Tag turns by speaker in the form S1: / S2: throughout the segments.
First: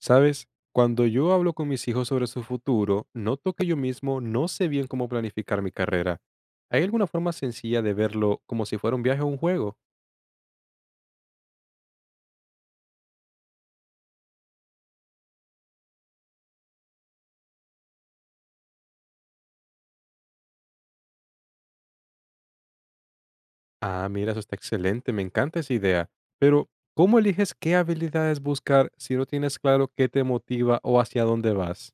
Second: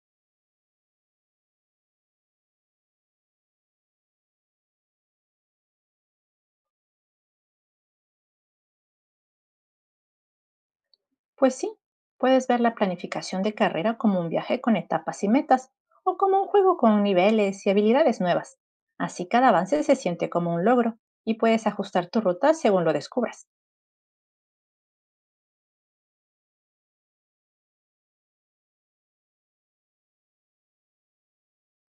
S1: ¿Sabes? Cuando yo hablo con mis hijos sobre su futuro, noto que yo mismo no sé bien cómo planificar mi carrera. ¿Hay alguna forma sencilla de verlo como si fuera un viaje o un juego?
S2: Pues sí, puedes ver la planificación de carrera como un viaje con etapas y metas, o como un juego con niveles y habilidades nuevas. Así cada avance se siente como un logro y puedes ajustar tu ruta según lo descubras.
S1: Ah, mira, eso está excelente, me encanta esa idea. Pero, ¿cómo eliges qué habilidades buscar si no tienes claro qué te motiva o hacia dónde vas?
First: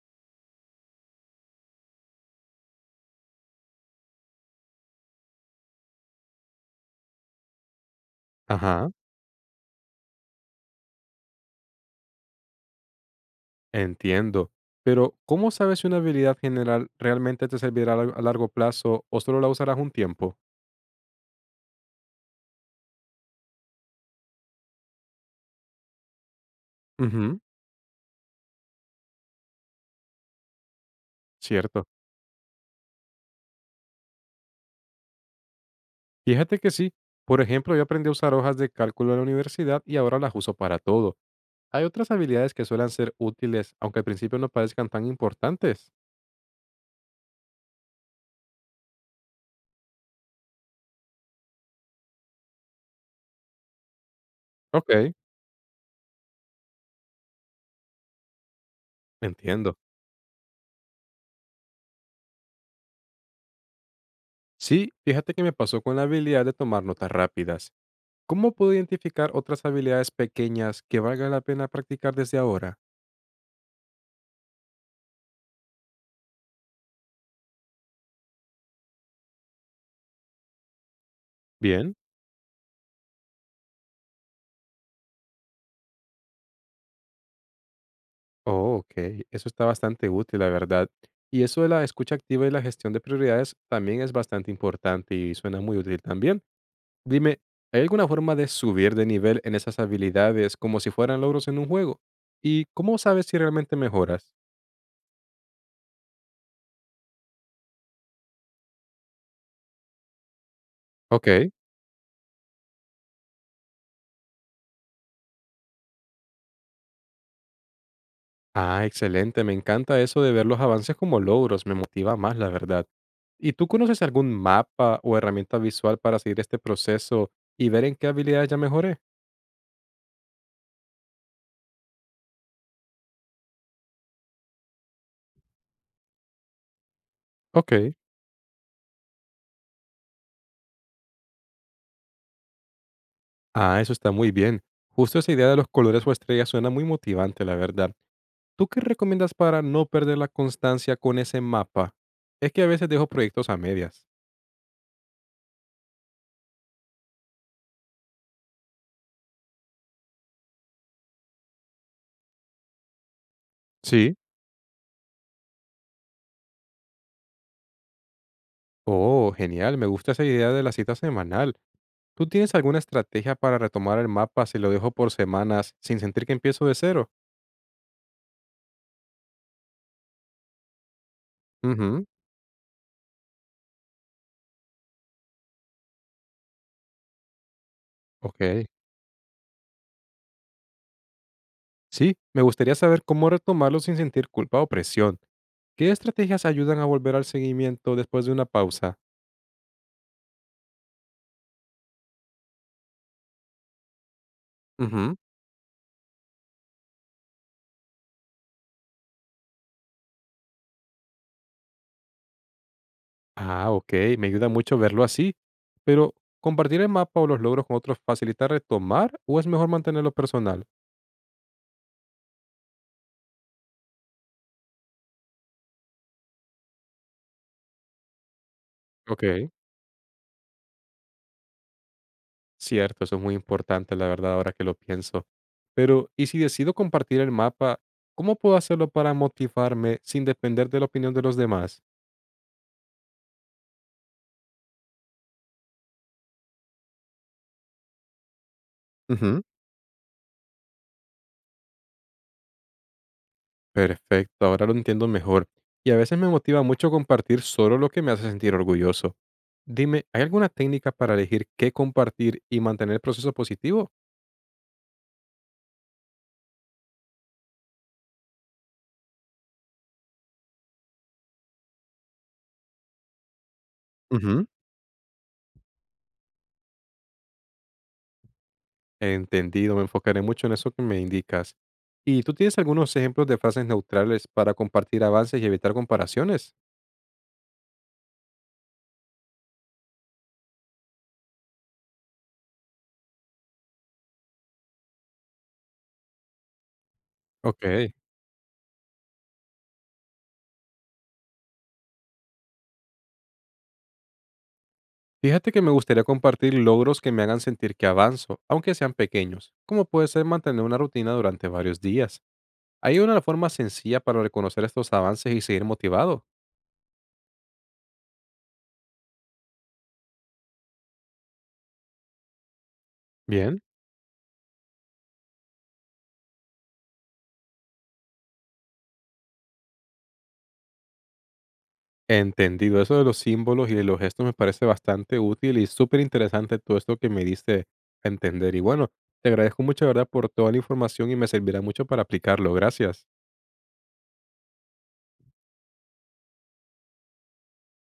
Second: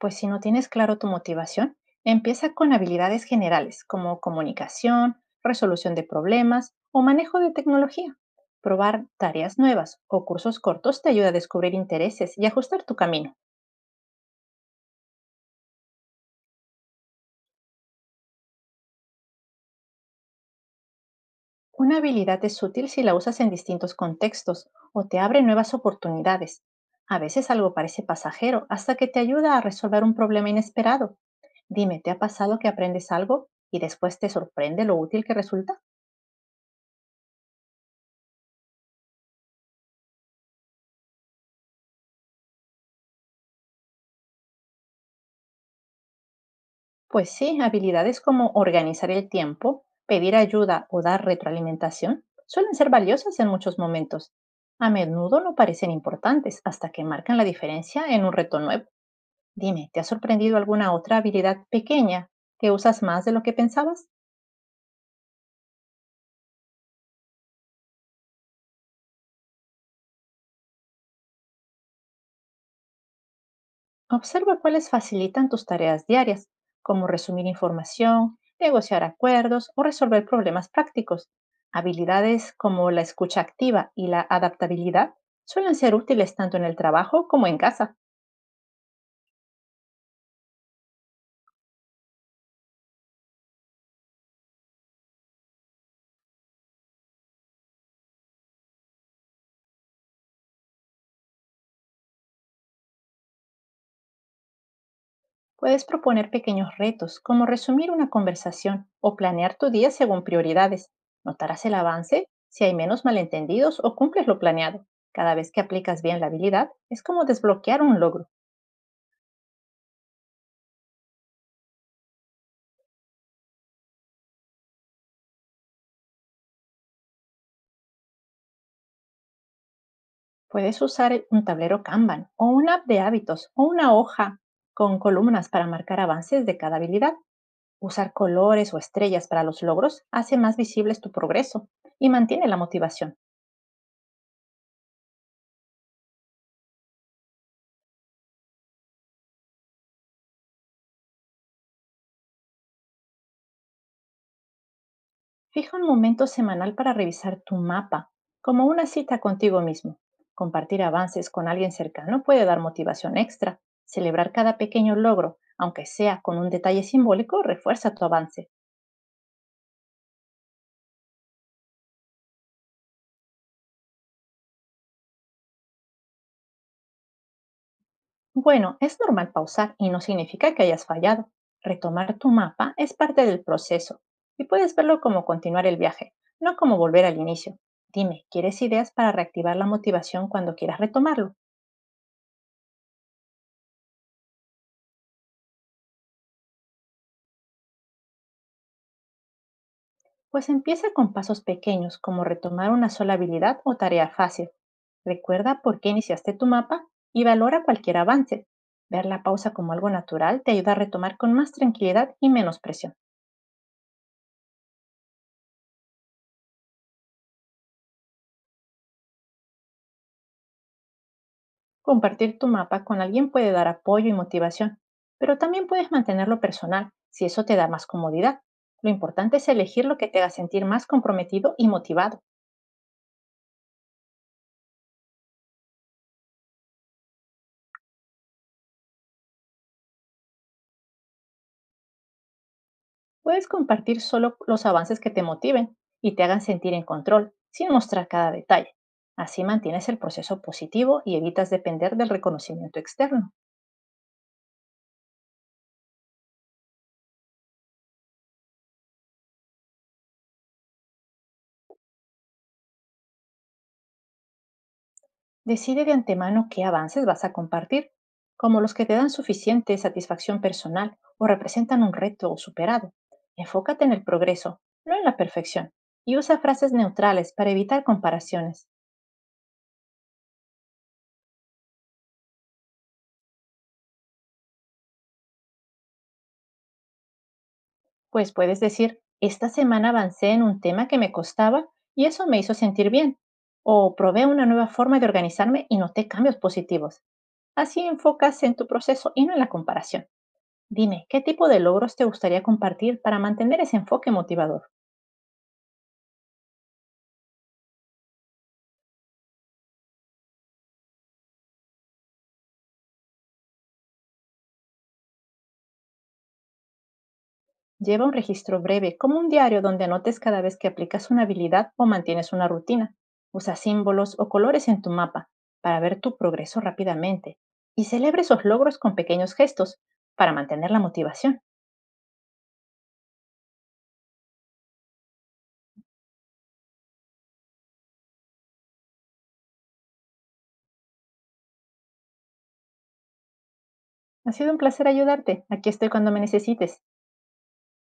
S2: Pues si no tienes claro tu motivación, empieza con habilidades generales como comunicación, resolución de problemas o manejo de tecnología.
S1: Ajá,
S2: Probar tareas nuevas o cursos cortos te ayuda a descubrir intereses y ajustar tu camino.
S1: entiendo. Pero, ¿cómo sabes si una habilidad general realmente te servirá a largo plazo o solo la usarás un tiempo?
S2: Una habilidad es útil si la usas en distintos contextos o te abre nuevas oportunidades. A
S1: Ujú,
S2: veces algo parece pasajero hasta que te ayuda a resolver un problema inesperado.
S1: cierto.
S2: Dime, ¿te ha pasado que aprendes algo y después te sorprende lo útil que resulta?
S1: Fíjate que sí. Por ejemplo, yo aprendí a usar hojas de cálculo en la universidad y ahora las uso para todo. Hay otras habilidades que suelen ser útiles, aunque al principio no parezcan tan importantes.
S2: Pues sí, habilidades como organizar el tiempo, pedir ayuda o dar retroalimentación suelen ser valiosas en muchos momentos. A
S1: Ok,
S2: menudo no parecen importantes hasta que marcan la diferencia en un reto nuevo.
S1: entiendo.
S2: Dime, ¿te ha sorprendido alguna otra habilidad pequeña que usas más de lo que pensabas?
S1: Sí, fíjate que me pasó con la habilidad de tomar notas rápidas. ¿Cómo puedo identificar otras habilidades pequeñas que valga la pena practicar desde ahora?
S2: Observa cuáles facilitan tus tareas diarias, como resumir información, negociar acuerdos o resolver problemas prácticos.
S1: Bien.
S2: Habilidades como la escucha activa y la adaptabilidad suelen ser útiles tanto en el trabajo como en casa.
S1: Oh, ok. Eso está bastante útil, la verdad. Y eso de la escucha activa y la gestión de prioridades también es bastante importante y suena muy útil también. Dime, ¿hay alguna forma de subir de nivel en esas habilidades como si fueran logros en un juego? ¿Y cómo sabes si realmente mejoras?
S2: Puedes proponer pequeños retos, como resumir una conversación o planear tu día según prioridades.
S1: Ok.
S2: Notarás el avance si hay menos malentendidos o cumples lo planeado. Cada vez que aplicas bien la habilidad, es como desbloquear un logro.
S1: Ah, excelente. Me encanta eso de ver los avances como logros. Me motiva más, la verdad. ¿Y tú conoces algún mapa o herramienta visual para seguir este proceso y ver en qué habilidades ya mejoré?
S2: Puedes usar un tablero Kanban o una app de hábitos o una hoja con columnas para marcar avances de cada habilidad.
S1: Ok.
S2: Usar colores o estrellas para los logros hace más visibles tu progreso y mantiene la motivación.
S1: Ah, eso está muy bien. Justo esa idea de los colores o estrellas suena muy motivante, la verdad. ¿Tú qué recomiendas para no perder la constancia con ese mapa? Es que a veces dejo proyectos a medias.
S2: Fija un momento semanal para revisar tu mapa, como una cita contigo mismo. Compartir avances con alguien cercano puede dar motivación extra.
S1: Sí.
S2: Celebrar cada pequeño logro, aunque sea con un detalle simbólico, refuerza tu avance.
S1: Oh, genial. Me gusta esa idea de la cita semanal. ¿Tú tienes alguna estrategia para retomar el mapa si lo dejo por semanas sin sentir que empiezo de cero?
S2: Bueno, es normal pausar y no significa que hayas fallado.
S1: Ujú,
S2: Retomar tu mapa es parte del proceso y puedes verlo como continuar el viaje, no como volver al inicio. Dime, ¿quieres
S1: ok.
S2: ideas para reactivar la motivación cuando quieras retomarlo?
S1: Sí, me gustaría saber cómo retomarlo sin sentir culpa o presión. ¿Qué estrategias ayudan a volver al seguimiento después de una pausa?
S2: Pues empieza con pasos pequeños, como retomar una sola habilidad o tarea fácil.
S1: Ujú.
S2: Recuerda por qué iniciaste tu mapa y valora cualquier avance. Ver la pausa como algo natural te ayuda a retomar con más tranquilidad y menos presión.
S1: Ah, ok. Me ayuda mucho verlo así. Pero, ¿compartir el mapa o los logros con otros facilita retomar o es mejor mantenerlo personal?
S2: Compartir tu mapa con alguien puede dar apoyo y motivación, pero también puedes mantenerlo personal si eso te da más comodidad. Lo importante
S1: Ok.
S2: es elegir lo que te haga sentir más comprometido y motivado.
S1: Cierto, eso es muy importante, la verdad, ahora que lo pienso. Pero, ¿y si decido compartir el mapa, cómo puedo hacerlo para motivarme sin depender de la opinión de los demás?
S2: Puedes compartir solo los avances que te motiven y te hagan sentir en control, sin mostrar cada detalle.
S1: Ujú.
S2: Así mantienes el proceso positivo y evitas depender del reconocimiento externo.
S1: Perfecto, ahora lo entiendo mejor. Y a veces me motiva mucho compartir solo lo que me hace sentir orgulloso. Dime, ¿hay alguna técnica para elegir qué compartir y mantener el proceso positivo?
S2: Decide de antemano qué avances vas a compartir, como los que te dan suficiente satisfacción personal o representan un reto superado. Enfócate en el
S1: Ujú.
S2: progreso, no en la perfección, y usa frases neutrales para evitar comparaciones.
S1: Entendido, me enfocaré mucho en eso que me indicas. ¿Y tú tienes algunos ejemplos de frases neutrales para compartir avances y evitar comparaciones?
S2: Pues puedes decir, esta semana avancé en un tema que me costaba y eso me hizo sentir bien. O probé una nueva forma de organizarme y noté cambios positivos. Así
S1: Ok.
S2: enfocas en tu proceso y no en la comparación. Dime, ¿qué tipo de logros te gustaría compartir para mantener ese enfoque motivador?
S1: Fíjate que me gustaría compartir logros que me hagan sentir que avanzo, aunque sean pequeños, como puede ser mantener una rutina durante varios días. Hay una forma sencilla para reconocer estos avances y seguir motivado.
S2: Lleva un registro breve, como un diario donde anotes cada vez que aplicas una habilidad o mantienes una rutina. Usa
S1: Bien,
S2: símbolos o colores en tu mapa para ver tu progreso rápidamente. Y celebra esos logros con pequeños gestos para mantener la motivación.
S1: entendido. Eso de los símbolos y de los gestos me parece bastante útil y súper interesante todo esto que me diste a entender. Y bueno, te agradezco mucho, de ¿verdad?, por toda la información y me servirá mucho para aplicarlo. Gracias.
S2: Ha sido un placer ayudarte. Aquí estoy cuando me necesites.